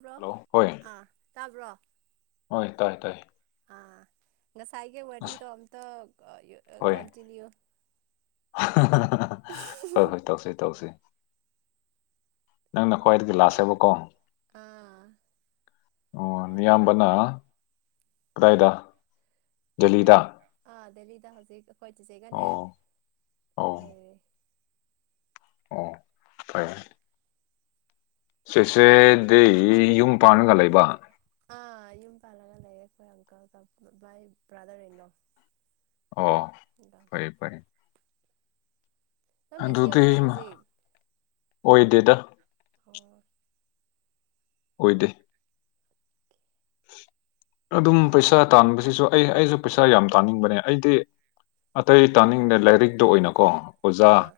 Bro hello ꯍꯣꯏ ꯑꯥ ꯇꯥꯕ꯭ꯔꯣ ꯍ ꯇꯥꯏ ꯇꯥꯏ ꯑꯥ ꯉꯁꯥꯏꯒꯤ ꯑꯁ ꯋꯥꯔꯤꯗꯣ ꯑꯝꯇ ꯍꯣꯏ ꯀꯟꯇꯤꯅꯤ꯭ꯌꯨ ꯍꯣꯏ ꯍꯣꯏ ꯇꯧꯁꯤ ꯇꯧꯁꯤ ꯅꯪꯅ ꯈ꯭ꯋꯥꯏꯗꯒꯤ ꯂꯁꯦꯕꯀꯣ ꯑꯥ ꯑꯣ ꯍꯣꯏ ꯌꯥꯝꯝꯕꯅ ꯀꯗꯥꯏꯗꯥ ꯑ ꯑꯥ ꯗꯦꯜꯂꯤꯗ ꯍꯧꯖꯤꯛ ꯑꯩꯈꯣꯏ ꯆꯤꯆꯦꯒꯅꯦ ꯑ ꯂꯩꯔꯦ ꯑꯣ ꯐꯔꯦ ꯁꯦꯆꯦꯗꯤ ꯌꯨꯝ ꯄꯥꯟꯒ ꯂꯩꯕ ꯑ ꯑꯨꯝ ꯄꯂꯒ ꯂꯩ ꯑꯪ ꯭ꯔꯗꯔ ꯏꯩꯅꯣ ꯑꯣ ꯐꯔꯦ ꯐꯔꯦ ꯅꯪ ꯕꯤꯖꯤ ꯑꯗꯨꯗꯤ ꯑꯣꯏꯕ꯭ꯔꯥ ꯍꯧꯖꯤꯛ ꯑꯣꯏꯗꯦꯗ ꯑꯣ ꯑꯣꯏꯗꯦ [unintelligible] ꯑꯗꯨꯝ ꯄꯩꯁꯥ ꯇꯥꯟꯕꯁꯤꯁꯨ ꯑꯩ ꯑꯩꯁꯨ ꯄꯩꯁꯥ ꯌꯥꯝ ꯇꯥꯅꯤꯡꯕꯅꯦ ꯑꯩꯗꯤ ꯑꯇꯩ ꯇꯥꯅꯤꯡꯗꯦ ꯂꯥꯏꯔꯤꯛꯇ ꯑꯣꯏꯅꯀꯣ ꯑꯣꯖꯥ ꯑꯥ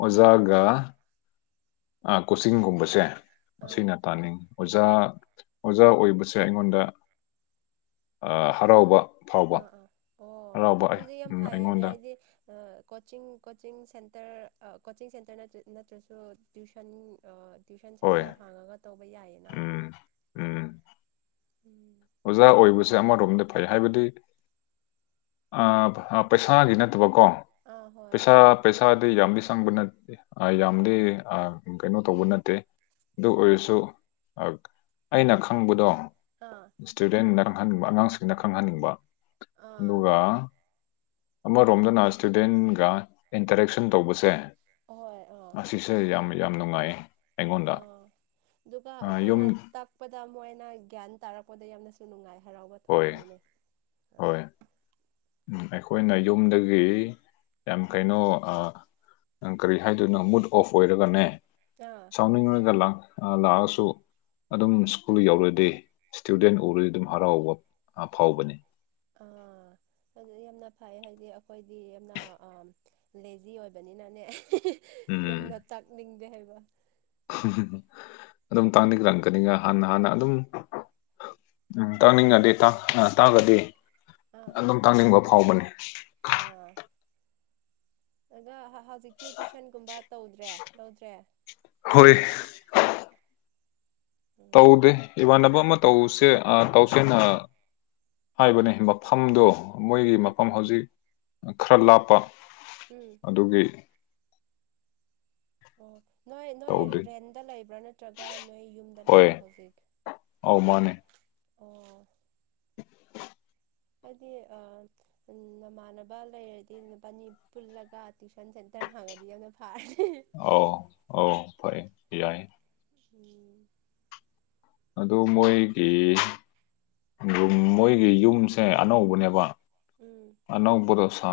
ꯑꯣꯖꯥꯒ ꯀꯣꯆꯤꯡꯒꯨꯝꯕꯁꯦ ꯑꯥ ꯑꯁꯤꯅ ꯇꯥꯅꯤꯡꯉꯤ ꯑꯣꯖꯥ ꯑꯣꯖꯥ ꯑꯣꯏꯕꯁꯦ ꯑꯩꯉꯣꯟꯗ ꯍꯔꯥꯎꯕ ꯐꯥꯎꯕ ꯑꯥ ꯑꯥ ꯑꯣ ꯍꯔꯥꯎꯕ ꯑꯩ ꯑꯗꯨꯗꯤ ꯌꯥꯝ ꯎꯝ ꯐꯩꯌꯦꯅꯦ ꯑꯩꯉꯣꯟꯗ ꯍꯥꯏꯗꯤ ꯀꯣꯆꯤꯡ ꯀꯣꯆꯤꯡ ꯔ ꯀꯣꯆꯤꯡ ꯁꯦꯟꯇꯔ ꯅꯠꯇ꯭ꯔꯁꯨ ꯇ꯭ꯌꯨꯁꯟ ꯇ꯭ꯋꯨꯤꯁꯟ ꯍꯣꯏ ꯁꯦꯟꯇꯔ ꯍꯥꯡꯉꯒ ꯇꯧꯕ ꯌꯥꯏꯌꯦꯅ ꯎꯝ ꯎꯝ ꯎꯝ ꯑꯣꯖꯥ ꯑꯣꯏꯕꯁꯦ ꯑꯃꯔꯣꯝꯗ ꯐꯩ ꯍꯥꯏꯕꯗꯤ ꯑ ꯄꯩꯁꯥꯒꯤ ꯅꯠꯇꯕ ꯀꯣ ꯑꯥ ꯍꯣꯏ ꯄꯩꯁꯥ ꯄꯩꯁꯥꯗꯤ ꯌꯥꯝꯗꯤ ꯁꯪꯕ ꯅꯠꯇꯦ ꯑ ꯌꯥꯝꯗꯤ ꯑ ꯀꯩꯅꯣ ꯇꯧꯕ ꯅꯠꯇꯦ ꯑꯗꯨ ꯑꯣꯏꯔꯁꯨ ꯑꯩꯅ ꯈꯪꯕꯗꯣ ꯑꯥ ꯏꯁꯇꯨꯗꯦ ꯅ ꯈꯪꯍꯟꯅꯤꯡꯕ ꯑꯉꯥꯡꯁꯤꯡꯅ ꯈꯪꯍꯟꯅꯤꯡꯕ ꯑꯥ ꯑꯗꯨꯒ ꯑꯃꯔꯣꯝꯗꯅ ꯏꯁꯇꯨꯗꯦꯟꯒ ꯏꯟꯇꯔꯦꯛꯁꯟ ꯇꯧꯕꯁꯦ ꯑꯍꯣꯏ ꯑꯁꯤꯁꯦ ꯌꯥꯝ ꯌꯥꯝ ꯅꯨꯡꯉꯥꯏꯌꯦ ꯑꯣ ꯑꯗꯨꯒ ꯌꯨꯝ ꯑꯩꯈꯣꯏꯅ ꯇꯛꯄꯗ ꯃꯣꯏꯅ ꯒ꯭ꯌꯥꯟ ꯇꯥꯔꯛꯄ ꯄꯗ ꯌꯥꯝꯅꯁꯨ ꯅꯨꯡꯉꯥꯏ ꯍꯔꯥꯎꯕ ꯍꯣꯏ ꯊꯣꯛꯄꯅꯤꯅꯦ ꯑ ꯍꯣꯏ ꯎꯝ ꯑꯩꯈꯣꯏꯅ ꯌꯨꯝꯗꯒꯤ ꯌꯥꯝ ꯀꯩꯅꯣ ꯑ ꯅꯪ ꯀꯔꯤ ꯍꯥꯏꯗꯣꯏꯅꯣ ꯃꯨꯠ ꯑꯣꯐ ꯑꯣꯏꯔꯒꯅꯦ ꯑꯥ ꯁꯥꯎꯅꯤꯡ ꯔꯒ ꯂ‌ꯥꯎ ꯂꯥꯛꯑꯁꯨ ꯑꯗꯨꯝ ꯁ꯭ꯀꯨꯜ ꯌꯧꯔꯗꯤ ꯏꯁꯇꯨꯗꯦꯟ ꯎꯔꯗꯤ ꯑꯗꯨꯝ ꯍꯔꯥꯎꯕ ꯑ ꯐꯥꯎꯕꯅꯤ ꯑꯥ ꯑꯗꯨ ꯌꯥꯝꯅ ꯐꯩ ꯍꯥꯏꯗꯤ ꯑꯩꯈꯣꯏꯗꯤ ꯌꯥꯝꯅ ꯂꯦꯖꯤ ꯑꯣꯏꯕꯅꯤꯅꯅꯦ ꯎꯝ ꯌꯥꯝꯅ ꯇꯥꯛꯅꯤꯡꯗꯦ ꯍꯥꯏꯕ ꯑꯗꯨꯝ ꯇꯥꯡꯅꯤꯡꯂꯛꯀꯅꯤꯒ ꯍꯥꯟꯅ ꯍꯥꯟꯅ ꯑꯗꯨꯝ ꯎꯝ ꯇꯥꯅꯤꯡꯉꯗꯤ ꯑ ꯇꯥꯛꯒꯗꯤ ꯑꯥ ꯑꯗꯨꯝ ꯇꯥꯛꯅꯤꯡꯕ ꯐꯥꯎꯕꯅꯤ ꯑꯗꯨꯒ ꯍꯧꯖꯤꯛꯇꯤ ꯇ꯭ꯨꯏꯁꯟꯒꯨꯝꯕ ꯇꯧꯗ꯭ꯔꯦ ꯂꯧꯗ꯭ꯔꯦ ꯍꯣꯏ ꯎꯝ ꯇꯧꯗꯦ ꯏꯃꯥꯟꯅꯕ ꯑꯃ ꯇꯧꯁꯦ ꯇꯧꯁꯦꯅ ꯍꯥꯏꯕꯅꯦ ꯃꯐꯝꯗꯣ ꯃꯣꯏꯒꯤ ꯎꯝ ꯃꯐꯝ ꯍꯧꯖꯤꯛ ꯈꯔ ꯂꯥꯞꯄ ꯎꯝ ꯑꯗꯨꯒꯤ ꯑꯣ ꯅꯣꯏ ꯅꯣꯏ ꯇꯧꯗ꯭ꯔꯤ ꯔꯦꯟꯗ ꯂꯩꯕ꯭ꯔꯥ ꯅꯠꯇ꯭ꯔꯒ ꯅꯣꯏ ꯌꯨꯝꯗ ꯂꯩꯕ꯭ꯔꯥ ꯍꯧꯖꯤꯛ ꯑꯣ ꯃꯅꯦ ꯑꯣ [unintelligible] ꯍꯥꯏꯗꯤ ꯑ ꯎ ꯅꯃꯥꯟꯅꯕ ꯂꯩꯔꯗꯤ ꯅꯕꯥꯅꯤ ꯄꯨꯜꯂꯒ ꯇꯨꯏꯁꯟ ꯁ‌ꯦꯟ ꯇꯔ ꯍꯥꯡꯉꯗꯤ ꯌꯥꯝꯅ ꯐꯥꯔꯦ ꯑꯥꯎ ꯑꯥꯎ ꯐꯩ ꯌꯥꯏ ꯎꯝ ꯑꯗꯨ ꯃꯣꯏꯒꯤ ꯑꯗꯨꯝ ꯃꯣꯏꯒꯤ ꯌꯨꯝꯁꯦ ꯑꯅꯧꯕꯅꯦꯕ ꯎꯝ ꯑꯅꯧꯕꯗꯣ ꯁꯥ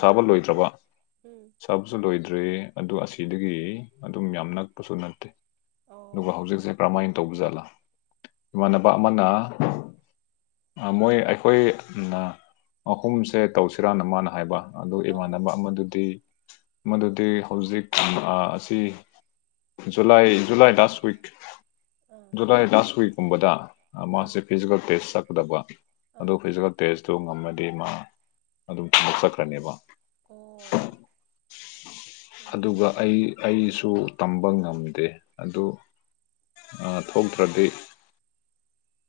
ꯁꯥꯕ ꯂꯣꯏꯗ꯭ꯔꯕ ꯎꯝ ꯁꯥꯕꯁꯨ ꯂꯣꯏꯗ ꯑꯗꯒꯤ ꯑꯗꯨ ꯑꯁꯤꯗꯒꯤ ꯑꯗꯨꯝ ꯌꯥꯝ ꯅꯛꯄꯁꯨ ꯅꯠꯇ‌ꯦ ꯑꯗꯨꯒ ꯑꯣ ꯍꯧꯖꯤꯁꯦ ꯀꯃꯥꯏꯟ ꯇꯧꯕ ꯖꯥꯠꯂꯥ ꯏꯃꯥꯟꯅꯕ ꯑꯃꯅ ꯃꯣꯏ ꯑꯩꯈꯣꯏ ꯑꯝ ꯑꯍꯨꯝꯁꯦ ꯇꯧꯁꯤꯔꯥ ꯅ ꯃꯥꯅ ꯍꯥꯏꯕ ꯑꯗꯨ ꯑꯥ ꯏꯃꯥꯟꯅꯕ ꯑꯃꯗꯨꯗꯤ ꯃꯗꯨꯗꯤ ꯍꯧꯖꯤꯛ ꯍꯧꯖꯤꯛ ꯑꯁꯤ ꯖꯨꯂꯥꯏ ꯖꯨꯂꯥꯏ ꯂꯥꯁ ꯋꯤꯛ ꯑꯥ ꯖꯨꯂꯥꯏ ꯂꯥꯁ ꯋꯤꯛꯀꯨꯝꯕꯗ ꯑꯥ ꯃꯥꯁꯦ ꯐꯤꯖꯤꯀꯦꯜ ꯇꯦꯁ ꯆꯠꯀꯗꯕ ꯑꯗꯨ ꯑꯥ ꯐꯤꯖꯤꯀꯦꯜ ꯇꯦꯁꯇꯨ ꯉꯝꯃꯗꯤ ꯃꯥ ꯑꯗꯨꯝ ꯊꯕꯛꯆꯠꯈ꯭ꯔꯅꯦꯕ ꯑꯣ ꯑꯣ ꯑꯗꯨꯒ ꯑꯣ ꯑꯩ ꯑꯩꯁꯨ ꯇꯝꯕ ꯉꯝꯗꯦ ꯑꯗꯨ ꯊꯣꯛꯇ꯭ꯔꯗꯤ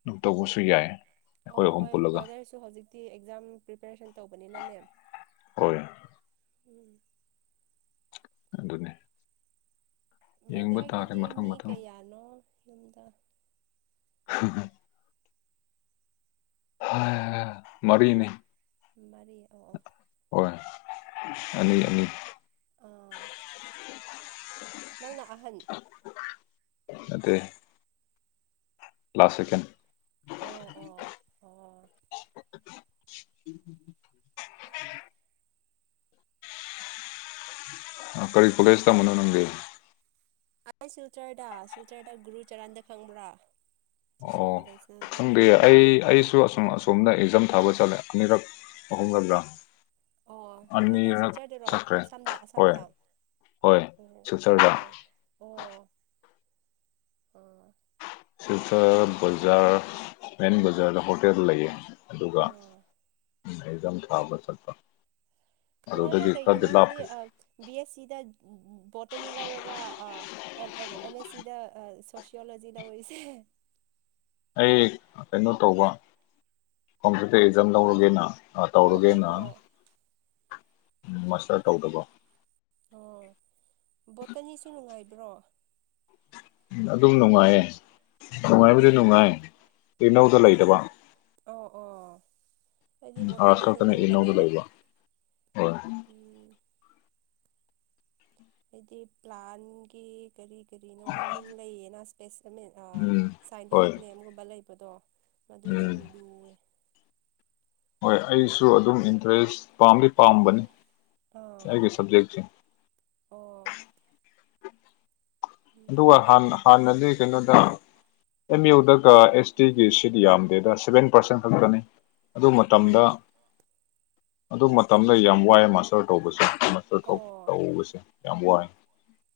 ꯗꯨꯝ ꯇꯧꯕꯁꯨ ꯌꯥꯏ ꯑꯩꯈꯣꯏ ꯑꯣ ꯑꯍꯨꯝ ꯍꯣꯏ ꯄꯨꯜꯂꯒ ꯕ꯭ꯔꯥꯗꯔꯁꯨ ꯍꯧꯖꯤꯛꯇꯤ ꯑꯦꯛꯖꯥꯝ ꯄ꯭ꯔꯤꯄꯦꯔꯦꯁꯟ ꯇꯧꯕꯅꯤꯅꯅꯦ ꯍꯣꯏ ꯎꯝ ꯑꯗꯨꯅꯦ ꯕ꯭ꯔꯗꯔꯒꯤꯗꯤ ꯃꯤ ꯃꯊꯪ ꯀꯌꯥꯅꯣ ꯌꯨꯝꯗ ꯎ ꯃꯔꯤꯅꯤ ꯃꯔꯤ ꯍꯣꯏ ꯑꯅꯤ ꯑꯅꯤ ꯑ ꯅꯪꯅ ꯑꯍꯟ ꯑ ꯂꯥꯁ ꯁꯦꯀꯦꯟ ꯎꯝ ꯑꯣ ꯑꯣ ꯑꯣ ꯑ ꯀꯔꯤ ꯐꯒꯁꯇ ꯃꯅ ꯅꯪꯒꯦ ꯑꯗꯦ ꯁꯤꯜꯆꯥꯥꯏꯗ ꯁꯤꯜꯆꯔꯗ ꯒꯨꯔꯨ ꯆꯔꯥꯟꯗ ꯈꯪꯕ꯭ꯔꯥ ꯖꯤ ꯁꯤ ꯑꯣ ꯀꯣꯂꯦꯖꯅ ꯈꯪꯗꯦ ꯍꯥꯏꯕꯗꯣ ꯑꯩ ꯑꯩꯁꯨ ꯑꯁꯨꯝ ꯑꯁꯣꯝꯅ ꯑꯦꯛꯖꯥꯝ ꯊꯕꯣ ꯆꯂꯦ ꯑꯃꯔꯛ ꯑꯍꯨꯝ ꯑꯣ ꯀꯥꯏꯗ ꯁꯤꯜꯆꯗꯔꯣ ꯑꯁꯝꯗ ꯍꯣꯏ ꯑꯁꯥꯝꯗ ꯑꯣ ꯍꯣꯏ ꯁꯤꯜꯆꯔꯗ ꯑꯣ ꯑꯣ ꯑꯣ ꯑ ꯍꯧ ꯕꯖꯥꯔ ꯃꯦꯟ ꯕꯖꯥꯔꯗ ꯍꯣꯇꯦꯜ ꯂꯩꯌꯦ ꯑꯗꯨꯒ ꯑꯥ ꯝ ꯊꯥꯕ ꯆꯛꯄ ꯑꯗꯨꯅ ꯀꯩꯒꯤꯅꯣ ꯍꯥꯏꯗꯤ ꯕꯤ ꯑꯦꯁ ꯁꯤꯗ ꯕꯣꯠꯇꯅꯤ ꯂꯧꯔꯒ ꯑꯦꯝ ꯑꯦꯁ ꯁꯤꯗ ꯁꯣꯁꯤꯌꯣꯂꯣꯖꯤꯗ ꯑꯣꯏꯔꯤꯁꯦ ꯑꯩ ꯀꯩꯅꯣ ꯇꯧꯕ ꯀꯝꯄꯤꯇꯤꯇꯤꯞ ꯑꯦꯛꯖꯥꯝ ꯂꯧꯔꯒꯦꯅ ꯑ ꯑꯣ ꯑꯣ ꯇꯧꯔꯒꯦꯅ ꯑꯣ ꯎꯝ ꯃꯁꯇꯔ ꯇꯧꯗꯕ ꯑꯣ ꯕꯣꯇꯅꯤꯁꯨ ꯅꯨꯡꯉꯥꯏꯕ꯭ꯔꯣ ꯑꯗꯨꯝ ꯅꯨꯡꯉꯥꯏꯌꯦ ꯅꯨꯡꯉꯥꯏꯕꯗꯤ ꯑꯣ ꯅꯨꯡꯉꯥꯏ ꯇꯅꯧꯗ ꯂꯩꯗꯕ ꯑꯣ ꯑꯣ ꯑꯩꯖꯤ ꯑꯥꯔꯠꯁ ꯕꯣꯇꯅꯤ ꯁꯦ ꯈꯛꯇꯅ ꯂꯨ ꯏꯒꯅꯧꯗ ꯅꯥꯝ ꯂꯩꯕ ꯍꯣꯏ ꯍꯥꯏꯗꯤ ꯄ꯭ꯂꯥꯟꯒꯤ ꯀꯔꯤ ꯀꯔꯤꯅꯣ ꯃꯃꯤꯡ ꯂꯩꯌꯦꯅ ꯏꯁꯄꯦꯁ ꯎꯝ ꯍꯣꯏ ꯁꯥꯏꯟꯇꯤꯐꯤꯛ ꯅꯦꯝꯒꯨꯝꯕ ꯂꯩꯕꯗꯣ ꯃꯗꯨ ꯎꯝ ꯌꯥꯝ ꯂꯨꯋꯦ ꯍꯣꯏ ꯑꯩꯁꯨ ꯑꯗꯨꯝ ꯏꯟꯇꯔꯦꯁ ꯄꯥꯝꯗꯤ ꯄꯥꯝꯕꯅꯤ ꯑꯥ ꯑꯩꯒꯤ ꯁꯕꯖꯦꯛꯁꯦ ꯑꯣ ꯎꯝ ꯑꯗꯨꯒ ꯍꯥꯟꯅꯗꯤ ꯀꯩꯅꯣꯗ ꯑꯦꯝ ꯌꯨꯗꯒ ꯑꯦꯁ ꯇꯤꯒꯤ ꯁꯤꯠ ꯌꯥꯝꯗꯦꯗ ꯁꯚꯦꯟ ꯄꯥꯔꯁꯦꯟ ꯈꯛꯇꯅꯤ ꯑꯗꯨ ꯃꯇꯝꯗ ꯑꯣ ꯑꯗꯨ ꯃꯇꯝꯗ ꯌꯥꯝ ꯋꯥꯏꯑ ꯃꯥꯁꯇꯔ ꯇꯧꯕꯁꯦ ꯃꯣꯊꯣꯛ ꯑꯣ ꯇꯧꯕꯁꯦ ꯌꯥꯝ ꯋꯥꯏ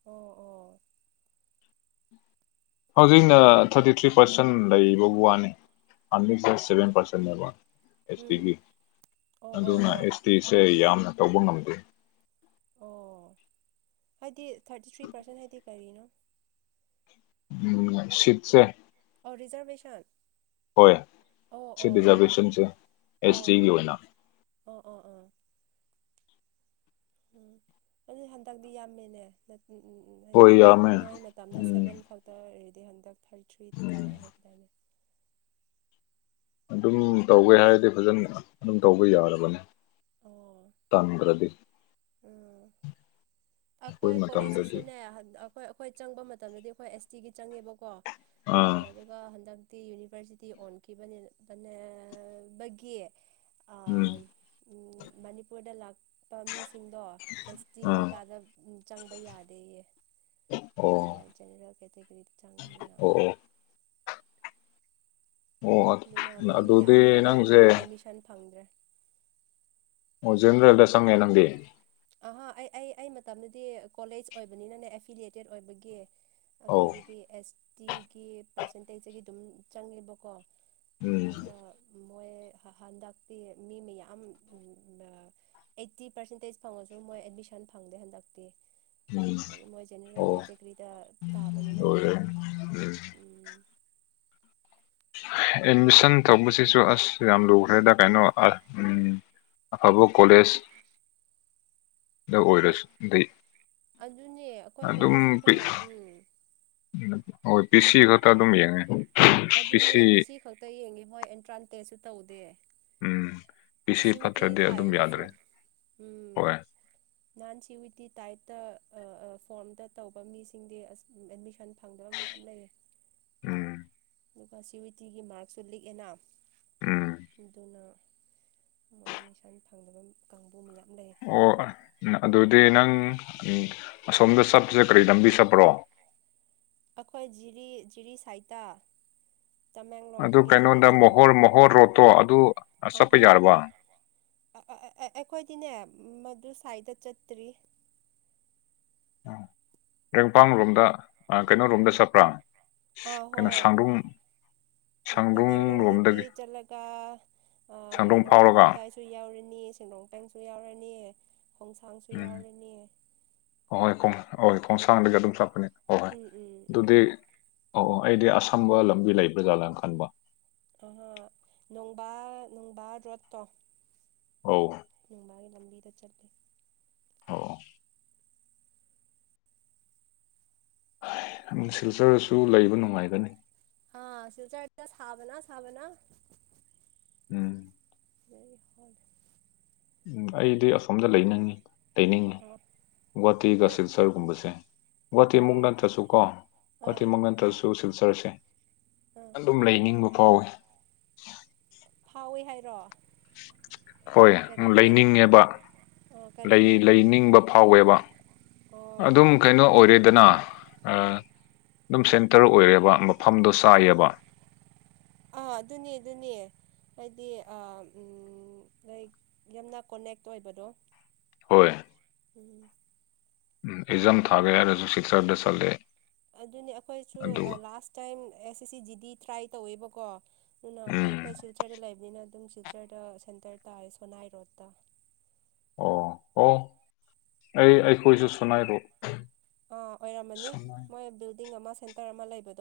ꯑꯣ ꯑꯣ ꯍꯧꯖꯤꯛꯅ ꯊꯥꯔꯇꯤ ꯊ꯭ꯔꯤ ꯄꯥꯔꯁꯦꯟ ꯂꯩꯕꯕꯨ ꯋꯥꯅꯤ ꯑꯃꯤꯛ ꯁꯚꯦꯟ ꯄꯥꯔꯁꯦꯟꯅꯕ ꯑꯦꯁ ꯇꯤꯒꯤ ꯎꯝ ꯑꯣ ꯑꯣ ꯑꯗꯨꯅ ꯑꯣ ꯑꯦꯁ ꯇꯤꯁꯦ ꯌꯥꯝꯅ ꯇꯧꯕ ꯉꯝꯗꯦ ꯑꯣ ꯍꯥꯏꯗꯤ ꯊꯥꯔꯇꯤ ꯊ꯭ꯔꯤ ꯄꯥꯔꯁꯦꯟ ꯍꯥꯏꯗꯤ ꯀꯔꯤꯅꯣ ꯎꯝ ꯁꯤꯠꯁꯦ ꯔꯤꯖꯔꯚꯦꯁꯟ ꯍꯣꯏ ꯁꯤ ꯔꯤꯖꯥꯔꯕꯦꯁꯟꯁꯦ ꯑꯣ ꯑꯦꯁ ꯇꯤꯒꯤ ꯑꯣꯏꯅ ꯑꯣ ꯑꯣ ꯑꯣ ꯎꯝ ꯑꯗꯨ ꯍꯟꯗꯛꯇꯤ ꯌꯥꯝꯃꯤꯅꯦ ꯎꯝ ꯎꯝ ꯎꯝ ꯍꯣꯏ ꯍꯥꯏꯗꯤ ꯌꯥꯝꯃꯦ ꯅꯣꯏ ꯃꯇꯝꯗ ꯎꯝ ꯁꯚꯦꯟ ꯈꯛꯇ ꯑꯣꯏꯔꯗꯤ ꯍꯟꯗꯛ ꯐꯔꯤ ꯊ꯭ꯔꯤ ꯎꯝ ꯀꯥꯔꯦ ꯍꯥꯏꯒꯗꯥꯏꯅꯦ ꯑꯗꯨꯝ ꯇꯧꯒꯦ ꯍꯥꯏꯔꯗꯤ ꯐꯖꯅ ꯑꯗꯨꯝ ꯇꯧꯕ ꯌꯥꯔꯕꯅꯤ ꯑꯣ ꯇꯪꯕ꯭ꯔꯗꯤ ꯎꯝ ꯑꯩꯈꯣꯏ ꯀꯣꯂꯦꯖꯇꯁꯨꯅꯦ ꯑꯩꯈꯣꯏ ꯑꯩꯈꯣꯏ ꯆꯪꯕ ꯃꯇꯝꯗꯗꯤ ꯑꯩꯈꯣꯏ ꯑꯦꯁ ꯇꯤꯒꯤ ꯆꯪꯉꯦꯕꯀꯣ ꯑ ꯑꯥ ꯑꯗꯨꯒ ꯍꯟꯗꯛ ꯌꯨꯅꯤꯚꯔꯁꯤꯇꯤ ꯑꯣꯟꯈꯤꯕꯅꯤ ꯃ ꯕꯒꯤ ꯎꯝ ꯎ ꯃꯅꯤꯄꯨꯔꯗ ꯂꯥꯛꯄ ꯃꯤꯁꯤꯡꯗꯣ ꯑꯦꯁ ꯇꯤ ꯑꯥ ꯀꯣꯇꯥꯗ ꯎ ꯆꯪꯕ ꯌꯥꯗꯦꯌꯦ ꯑꯣ ꯃꯣꯏ ꯖꯦꯅꯔꯦꯜ ꯀꯦꯇꯒꯣꯔꯤꯗ ꯆꯪꯒꯅꯤꯅ ꯑꯣ ꯑꯣ ꯑꯣ ꯑꯗꯨꯅ ꯃꯤ ꯑꯗꯨꯗꯤ ꯃꯌꯥꯝ ꯍꯟꯗꯛ ꯅꯪꯁꯦ ꯑꯦꯗꯃꯤꯁꯟ ꯐꯪꯗ꯭ꯔꯦ ꯑꯣ ꯖꯅꯔꯦꯜꯗ ꯆꯪꯉꯦ ꯅꯪꯗꯤ ꯑ ꯑꯩ ꯑꯩ ꯑꯩ ꯃꯇꯝꯗꯨꯗꯤ ꯀꯣꯂꯦꯖ ꯑꯣꯏꯕꯅꯤꯅꯅꯦ ꯑꯦꯐꯤꯂꯤꯦꯇꯦꯠ ꯑꯣꯏꯕꯒꯤ ꯑꯧ ꯑꯩꯈꯣꯏꯒꯤꯗꯤ ꯑꯦꯁ ꯇꯤꯒꯤ ꯄꯥꯔꯁꯦꯟꯇꯦꯖꯇꯒꯤ ꯑꯗꯨꯝ ꯆꯪꯉꯦꯕꯀꯣ ꯎꯝ ꯑꯗꯨꯒ ꯃꯣꯏ ꯍꯟꯗꯛꯇꯤ ꯃꯤ ꯃꯌꯥꯝ ꯑꯩꯠꯇꯤ ꯄꯔꯦꯟꯇ ꯐꯪꯉꯁꯨ ꯃꯣꯏ ꯑꯦꯗꯃꯤꯁꯟ ꯐꯪꯗꯦ ꯍꯟꯗꯛꯇꯤ ꯍꯥꯏꯗꯤ ꯃꯣꯏ ꯖꯦꯅꯔꯦꯜ ꯎꯝ ꯀꯦꯇꯦꯒꯣꯔꯤꯗ ꯇꯥꯕꯅꯤꯅꯅꯦ ꯑꯣ ꯎꯝ ꯑꯦꯠꯃꯤꯁꯟ ꯇꯧꯕꯁꯤꯁꯨ ꯑꯁ ꯌꯥꯝ ꯂꯨꯈ꯭ꯔꯦꯗ ꯀꯩꯅꯣ ꯑ ꯑꯐꯕ ꯀꯣꯂꯦꯖ ꯗ ꯑꯣꯏꯔꯁꯨ ꯂꯩ ꯑꯗꯨꯅꯦ ꯑꯩꯈꯣꯏ ꯑꯗꯨꯝ ꯀꯣꯂꯦꯖ ꯑꯩꯈꯣꯏ ꯎꯝ ꯍꯣꯏ ꯄꯤꯁꯤ ꯈꯛꯇ ꯑꯗꯨꯝ ꯌꯦꯡꯉꯦ ꯑꯗꯨꯅꯦ ꯄꯤ ꯁꯤ ꯈꯛꯇ ꯌꯦꯡꯉꯦ ꯍꯣꯏ ꯑꯦꯟꯇ꯭ꯔꯥꯟ ꯇꯦꯁꯁꯨ ꯇꯧꯗꯦ ꯎꯝ ꯄꯤ ꯁꯤ ꯁꯤꯕꯨꯗꯤꯗꯤ ꯐꯠꯇ꯭ꯔꯗꯤ ꯊꯥꯏ ꯑꯗꯨꯝ ꯑꯗꯨꯁꯨ ꯌꯥꯗ꯭ꯔꯦ ꯎꯝ ꯍꯣꯏ ꯅꯍꯥꯟ ꯁꯤ ꯋꯤꯗꯤ ꯇꯥꯏꯠꯇꯇ ꯐꯣꯔꯝꯗ ꯇꯧꯕ ꯃꯤꯁꯤꯡꯗꯤ ꯑꯁ ꯑꯦꯗꯃꯤꯁꯟ ꯐꯪꯗꯕ ꯃꯤ ꯊꯝ ꯂꯩꯌꯦ ꯎꯝ ꯑꯗꯨꯒ ꯁꯤ ꯌꯨ ꯇꯤꯒꯤ ꯃꯥꯔꯛꯁꯨ ꯂꯤꯛꯑꯦꯅ ꯎꯝ ꯑꯗꯨꯅ ꯃꯣꯏ ꯅꯤ ꯏꯁꯥꯒꯤ ꯐꯪꯗꯗ ꯑꯣ ꯑꯗꯨ ꯗꯤ ꯅꯪ ꯑꯁꯣꯝꯗ ꯆꯠꯄꯁꯦ ꯀꯔꯤ ꯂꯝꯕꯤ ꯆꯠꯄ꯭ꯔꯣ ꯑꯩꯈꯣꯏ ꯖꯤꯔꯤ ꯖꯤꯔꯤ ꯁꯥꯏꯠꯇ ꯑꯗꯨ ꯇꯃꯦꯡꯂꯣꯡꯗꯒꯤ ꯖꯤꯔꯤ ꯀꯩꯅꯣꯗ ꯆꯠꯂꯅꯤ ꯃꯣꯍꯣꯔ ꯃꯣꯍꯣꯔ ꯔꯣꯠꯇꯣ ꯑꯗꯨ ꯆꯠꯄ ꯑꯍꯥ ꯌꯥꯔꯕ ꯑꯩꯈꯣꯏꯗꯤꯅꯦ ꯃꯗꯨ ꯁ꯭ꯥꯏꯗ ꯆꯠꯇ꯭ꯔꯤ ꯔꯦꯡꯄꯡ ꯔꯣꯝꯗ ꯀꯩꯅꯣ ꯔꯣꯝꯗ ꯆꯠꯄ꯭ꯔꯥ ꯑꯥ ꯀꯩꯅꯣ ꯍꯣꯏ ꯁꯥꯡꯗ꯭ꯔꯝ ꯇꯃꯦꯡꯂꯣꯡꯗꯒꯤ ꯆꯠꯂꯒ ꯁꯥꯡꯗ꯭ꯔꯨꯡ ꯀꯩꯅꯣ ꯐꯥꯎꯔꯒ ꯀꯩꯐꯨꯟꯗꯥꯥꯏꯁꯨ ꯌꯥꯎꯔꯤꯅꯤ ꯅꯤ ꯁꯦꯟꯗꯣꯡ ꯇꯁꯨ ꯌꯥꯎꯔꯅꯤ ꯈꯣꯡꯁꯥꯡꯁꯨ ꯎꯝ ꯌꯥꯎꯔꯅꯤ ꯍ ꯍꯣꯏ ꯈꯣꯡꯁꯥꯡꯗꯒ ꯑꯗꯨꯝ ꯆꯠꯄꯅꯦ ꯍ ꯍꯣꯏ ꯎꯝ ꯎꯝ ꯎꯝ ꯑꯗꯨꯗꯤ ꯑꯣ ꯑꯣ ꯑꯩꯗꯤ ꯑꯁꯥꯝ ꯊꯝꯕ ꯂꯝꯕꯤ ꯂꯩꯕ꯭ꯔꯥꯖꯥꯠꯂꯥꯅ ꯈꯟꯕ ꯑ ꯅꯣꯡꯕꯥ ꯅꯣꯡꯕꯥ ꯔꯣꯗꯠꯇꯣ ꯑꯧ ꯅꯨꯡꯕꯥꯒꯤ ꯂꯝꯕꯤꯗ ꯆꯠꯂꯦ ꯑꯣ ꯁꯤꯜꯆꯔꯁꯨ ꯂꯩꯕ ꯅꯨꯡꯉꯥꯏꯒꯅꯤ ꯍꯥꯥ ꯁꯤꯜꯆ ꯁꯥꯕꯅ ꯁꯥꯕꯅ ꯎꯝ ꯍ ꯎꯝ ꯑꯩꯗꯤ ꯑꯁꯣꯝꯗ ꯂꯩꯅꯤꯡꯏ ꯂꯩꯅꯤꯡꯉꯤ ꯑꯥ ꯅꯣꯏ ꯒꯨꯍꯥꯇꯤꯒꯁꯤꯜꯁꯔꯒꯨꯝꯕꯁꯦ ꯒꯨꯍꯥꯇꯤꯃꯨꯛ ꯑꯥ ꯅꯠꯇ꯭ꯔꯁꯨ ꯑꯥ ꯀꯣꯒꯨꯍꯥꯇꯤꯃꯨꯛ ꯅꯠꯇ꯭ꯔꯁꯨ ꯁꯤꯜꯆ ꯁꯔꯁꯦ ꯑꯥ ꯑꯗꯨꯝ ꯂꯩꯅꯤꯡꯕ ꯐꯥꯎꯋꯦ ꯑꯣꯏ ꯍꯥꯏꯔꯣ ꯍꯣꯏ ꯀꯔꯤꯒꯤ ꯂꯩꯅꯤꯡꯉꯦꯕ ꯑꯣ ꯀꯔꯤꯒꯤ ꯂꯩꯅꯤꯡꯕ ꯐꯥꯎꯋꯦꯕ ꯑꯣ ꯑꯗꯨꯝ ꯀꯩꯅꯣ ꯑꯣꯏꯔꯦꯗꯅ ꯑꯗꯨꯝ ꯁꯦꯟꯇꯔ ꯑꯣꯏꯔꯦꯕ ꯃꯐꯝꯗꯣ ꯆꯥꯏꯑꯕ ꯑ ꯑꯗꯨꯅꯤ ꯑꯗꯨꯅꯤ ꯍꯥꯏꯗꯤ ꯂ ꯌꯥꯝꯅ ꯀꯣꯅꯦꯛ ꯑꯣꯏꯕꯗꯣ ꯍꯣꯏ ꯎꯝ ꯎꯝ ꯏꯖꯝ ꯊꯥꯒꯦ ꯍꯥꯏꯔꯁꯨ ꯁꯤꯇꯔꯗ ꯆꯠꯂꯦ ꯑꯗꯨꯅꯤ ꯑꯩꯈꯣꯏꯁꯨ ꯑꯗꯨꯒ ꯂꯥꯁ ꯇꯥꯏꯝ ꯑꯦꯁ ꯑꯦ ꯁꯤ ꯖꯤꯗꯤ ꯇ꯭ꯔꯥꯏ ꯇꯧꯋꯦꯕꯀꯣ ꯑꯗꯨꯅ ꯑꯩꯈꯣꯏ ꯎꯝ ꯑꯩꯈꯣꯏꯁꯨꯆꯔ ꯂꯩꯕꯅꯤꯅ ꯑꯗꯨꯝ ꯇꯤꯆꯔꯗ ꯁꯦꯟꯇꯔ ꯇꯥꯔꯦ ꯁꯣꯅꯥꯏ ꯔꯣꯗꯠꯇ ꯑꯣ ꯑꯣ ꯑꯩ ꯑꯩꯈꯣꯏꯁꯨ ꯁꯨꯅꯥꯏꯔꯣ ꯑꯥ ꯑꯣꯏꯔꯝꯃꯅꯤ ꯃꯣꯏ ꯕꯤꯜꯗꯤꯡ ꯑꯃ ꯁꯦꯟꯇꯔ ꯑꯃ ꯂꯩꯕꯗ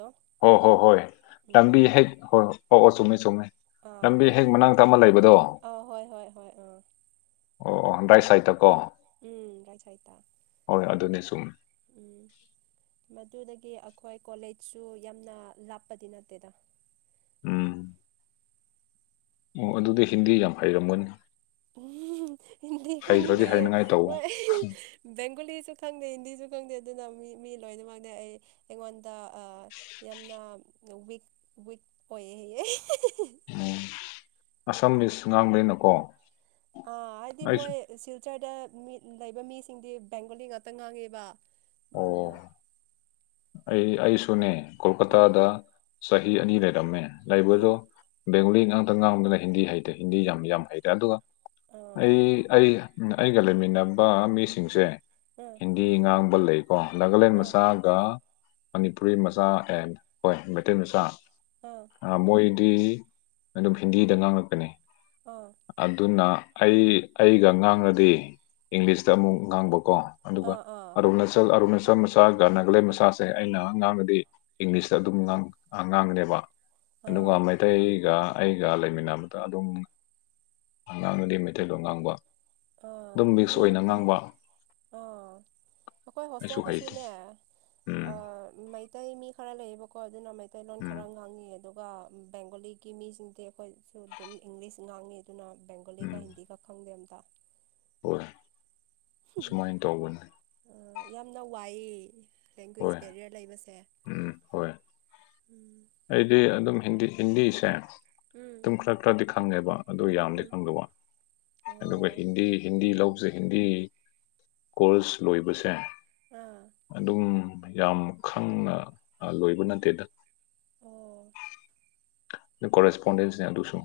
ꯍꯣꯏ ꯍꯣ ꯍꯣꯏ ꯂꯝꯕꯤ ꯍꯦꯛ ꯍꯣꯏ ꯑꯣ ꯆꯨꯝꯃꯦ ꯆꯨꯝꯃꯦ ꯑꯥ ꯂꯝꯕꯤ ꯍꯣꯏ ꯍꯦꯛ ꯃꯅꯥꯛꯛꯇ ꯑꯃ ꯂꯩꯕꯗꯣ ꯑ ꯄꯟ꯭ꯔꯥꯏꯁꯥꯏꯇꯀꯣ ꯁꯥꯏꯠꯇ ꯍꯣꯏ ꯑꯗꯨꯅꯦ ꯁꯨꯝ ꯎꯝ ꯃꯗꯨꯗꯒꯤ ꯑꯩꯈꯣꯏ ꯀꯣꯂꯦꯖꯁꯨ ꯌꯥꯝꯅ ꯂꯥꯞꯄꯗꯤ ꯅꯠꯇꯦꯗ ꯎꯝ ꯑꯣ ꯑꯗꯨꯗꯤ ꯍꯤꯟꯗꯤ ꯌꯥꯝ ꯍꯩꯔꯝꯃꯣꯏꯅꯤ ꯎꯝ ꯍꯤꯟꯗꯤ ꯈꯪꯗꯦ ꯍꯩꯅꯉꯥꯏ ꯇꯧꯋꯣ ꯍꯣꯏ ꯕꯦꯡꯒꯣꯂꯤꯁꯨ ꯈꯪꯗꯦ ꯍꯤꯟꯗꯤꯁꯨ ꯈꯪꯗꯦ ꯑꯗꯨꯅ ꯃꯤ ꯃꯤ ꯂꯣꯏꯅꯃꯗꯤ ꯑꯩ ꯑꯩꯉꯣꯟꯗ ꯌꯥꯝꯅ ꯋꯤꯛ ꯋꯤꯛ ꯑꯣꯏ ꯍꯦ ꯑꯁꯝꯕꯤ ꯁꯨ ꯉꯥꯡꯗꯅꯀꯣ ꯑꯥ ꯍꯥꯏꯗꯤ ꯃꯣꯏ ꯁꯤꯜꯆꯔꯗ ꯃꯤ ꯂꯩꯕ ꯃꯤꯁꯤꯡꯗꯤ ꯕꯦꯡꯒꯣꯂꯤ ꯉꯥꯛꯇ ꯉꯥꯡꯉꯦꯕ ꯑꯣ ꯑꯗꯨꯅ ꯑꯩ ꯑꯩꯁꯨꯅꯦ ꯎꯝ ꯀꯣꯜꯀꯇꯥꯗ ꯆꯍꯤ ꯑꯅꯤ ꯂꯩꯔꯝꯃꯦ ꯂꯩꯕꯗꯣ ꯎꯝ ꯕꯦꯡꯒꯣꯂꯤ ꯉꯥꯡꯇꯪ ꯉꯥꯡꯗꯅ ꯍꯤꯟꯗꯤ ꯍꯩꯇꯦ ꯍꯤꯟꯗꯤ ꯌꯥꯝ ꯌꯥꯝ ꯍꯩꯇꯦ ꯑꯗꯨꯒ ꯑ ꯑꯩ ꯑꯩ ꯑꯩꯒ ꯂꯩꯃꯤꯟꯅꯕ ꯃꯤꯁꯤꯡꯁꯦ ꯑ ꯍꯤꯟꯗꯤ ꯉꯥꯡꯕ ꯂꯩꯀꯣ ꯅꯥꯒꯥꯂꯦꯟ ꯑ ꯃꯆꯥꯒ ꯃꯅꯤꯄꯨꯔꯤ ꯃꯆꯥ ꯑꯦꯟ ꯍꯣꯏ ꯃꯩꯇꯩ ꯃꯆꯥ ꯑ ꯑ ꯃꯣꯏ ꯗꯤ ꯑꯗꯨꯝ ꯍꯤꯟꯗꯤꯗ ꯉꯥꯡꯉꯛꯀꯅꯤ ꯑꯗꯨꯅ ꯑꯩ ꯑꯩꯒ ꯉꯥꯡꯉꯗꯤ ꯏꯪꯂꯤꯁꯇ ꯑꯃꯨꯛ ꯉꯥꯡꯕꯀꯣ ꯑ ꯑ ꯑꯗꯨꯒ ꯑꯗꯣꯝꯅ ꯑꯔꯨꯅꯁꯔ ꯃꯆꯥ ꯒꯅꯥꯒꯂ ꯃꯁꯥꯁꯦ ꯑꯩꯅ ꯉꯥꯡꯉꯗꯤ ꯏꯪꯂꯤꯁꯇ ꯑꯗꯨꯝ ꯉꯥꯡꯉꯅꯦꯕ ꯑ ꯑꯗꯨꯒ ꯑꯥ ꯃꯩꯇꯩꯒ ꯑꯩꯒ ꯂꯩꯃꯤꯟꯅꯕꯗ ꯑꯗꯨꯝ ꯑꯉꯥꯡꯅꯗꯤ ꯃꯩꯇꯩꯗꯣ ꯉꯥꯡꯕ ꯑ ꯑꯗꯨꯝ ꯃꯤꯛꯁ ꯑꯗꯨꯈꯣꯏ ꯑꯣꯏꯅ ꯉꯥꯡꯕ ꯑ ꯑꯩꯈꯣꯏ ꯑꯩꯁꯨ ꯍꯩꯇꯦ ꯍꯣꯁꯇꯦꯜꯗꯁꯨꯅꯦ ꯎꯝ ꯃꯩꯇꯩ ꯃꯤ ꯈꯔ ꯂꯩꯌꯦꯕꯀꯣ ꯑꯗꯨꯅ ꯃꯩꯇꯩꯂꯣꯟ ꯈꯔ ꯎꯝ ꯉꯥꯡꯉꯤ ꯑꯗꯣ ꯑꯗꯨꯒ ꯕꯦꯡꯒꯣꯂꯤꯒꯤ ꯃꯤꯁꯤꯡꯗꯤ ꯑꯩꯈꯣꯏꯁꯨ ꯑꯗꯨꯝ ꯏꯪꯂꯤꯁ ꯉꯥꯡꯉꯤ ꯅ ꯦꯡꯒꯣꯂꯤ ꯀ ꯎꯝ ꯍꯤꯟꯗꯤ ꯀꯥ ꯈꯪꯗ ꯑꯁꯨꯃꯥꯏꯟ ꯇꯧꯕꯅꯦ꯫ ꯌꯥꯝꯅ ꯋꯥꯏꯌꯦ ꯂꯦꯡꯒ꯭ꯋꯦꯖ ꯍꯣꯏ ꯕꯦꯔꯤꯌꯔ ꯂꯩꯕꯁꯦ꯫ ꯎꯝ ꯍꯣꯏ꯫ ꯎꯝ ꯑꯩꯗꯤ ꯑꯗꯨꯝ ꯍꯤꯟꯗꯤ ꯍꯤꯟꯗꯤꯁꯦ ꯎꯝ ꯑꯗꯨꯝ ꯈꯔ ꯈꯔꯗꯤ ꯈꯪꯉꯦꯕ ꯑꯗꯨ ꯌꯥꯝꯗꯤ ꯎꯝ ꯈꯪꯗꯕꯋꯥꯅꯤ꯫ ꯑꯗꯨꯒ ꯑꯣ ꯍꯤꯟꯗꯤ-ꯍꯤꯟꯗꯤ ꯂꯧꯕꯖꯦ ꯍꯤꯟꯗꯤ ꯀꯣꯔ꯭ꯁ ꯂꯣꯏꯕꯁꯦ ꯑꯥ ꯑꯗꯨꯝ ꯌꯥꯝ ꯈꯪꯅ ꯂꯣꯏꯕ ꯅꯠꯇꯦꯗ꯫ ꯑꯣ ꯑꯗꯨ ꯀꯣꯔꯦꯁꯄꯣꯟꯗꯦꯟꯁꯅꯦ ꯑꯗꯨꯨꯁꯨ꯫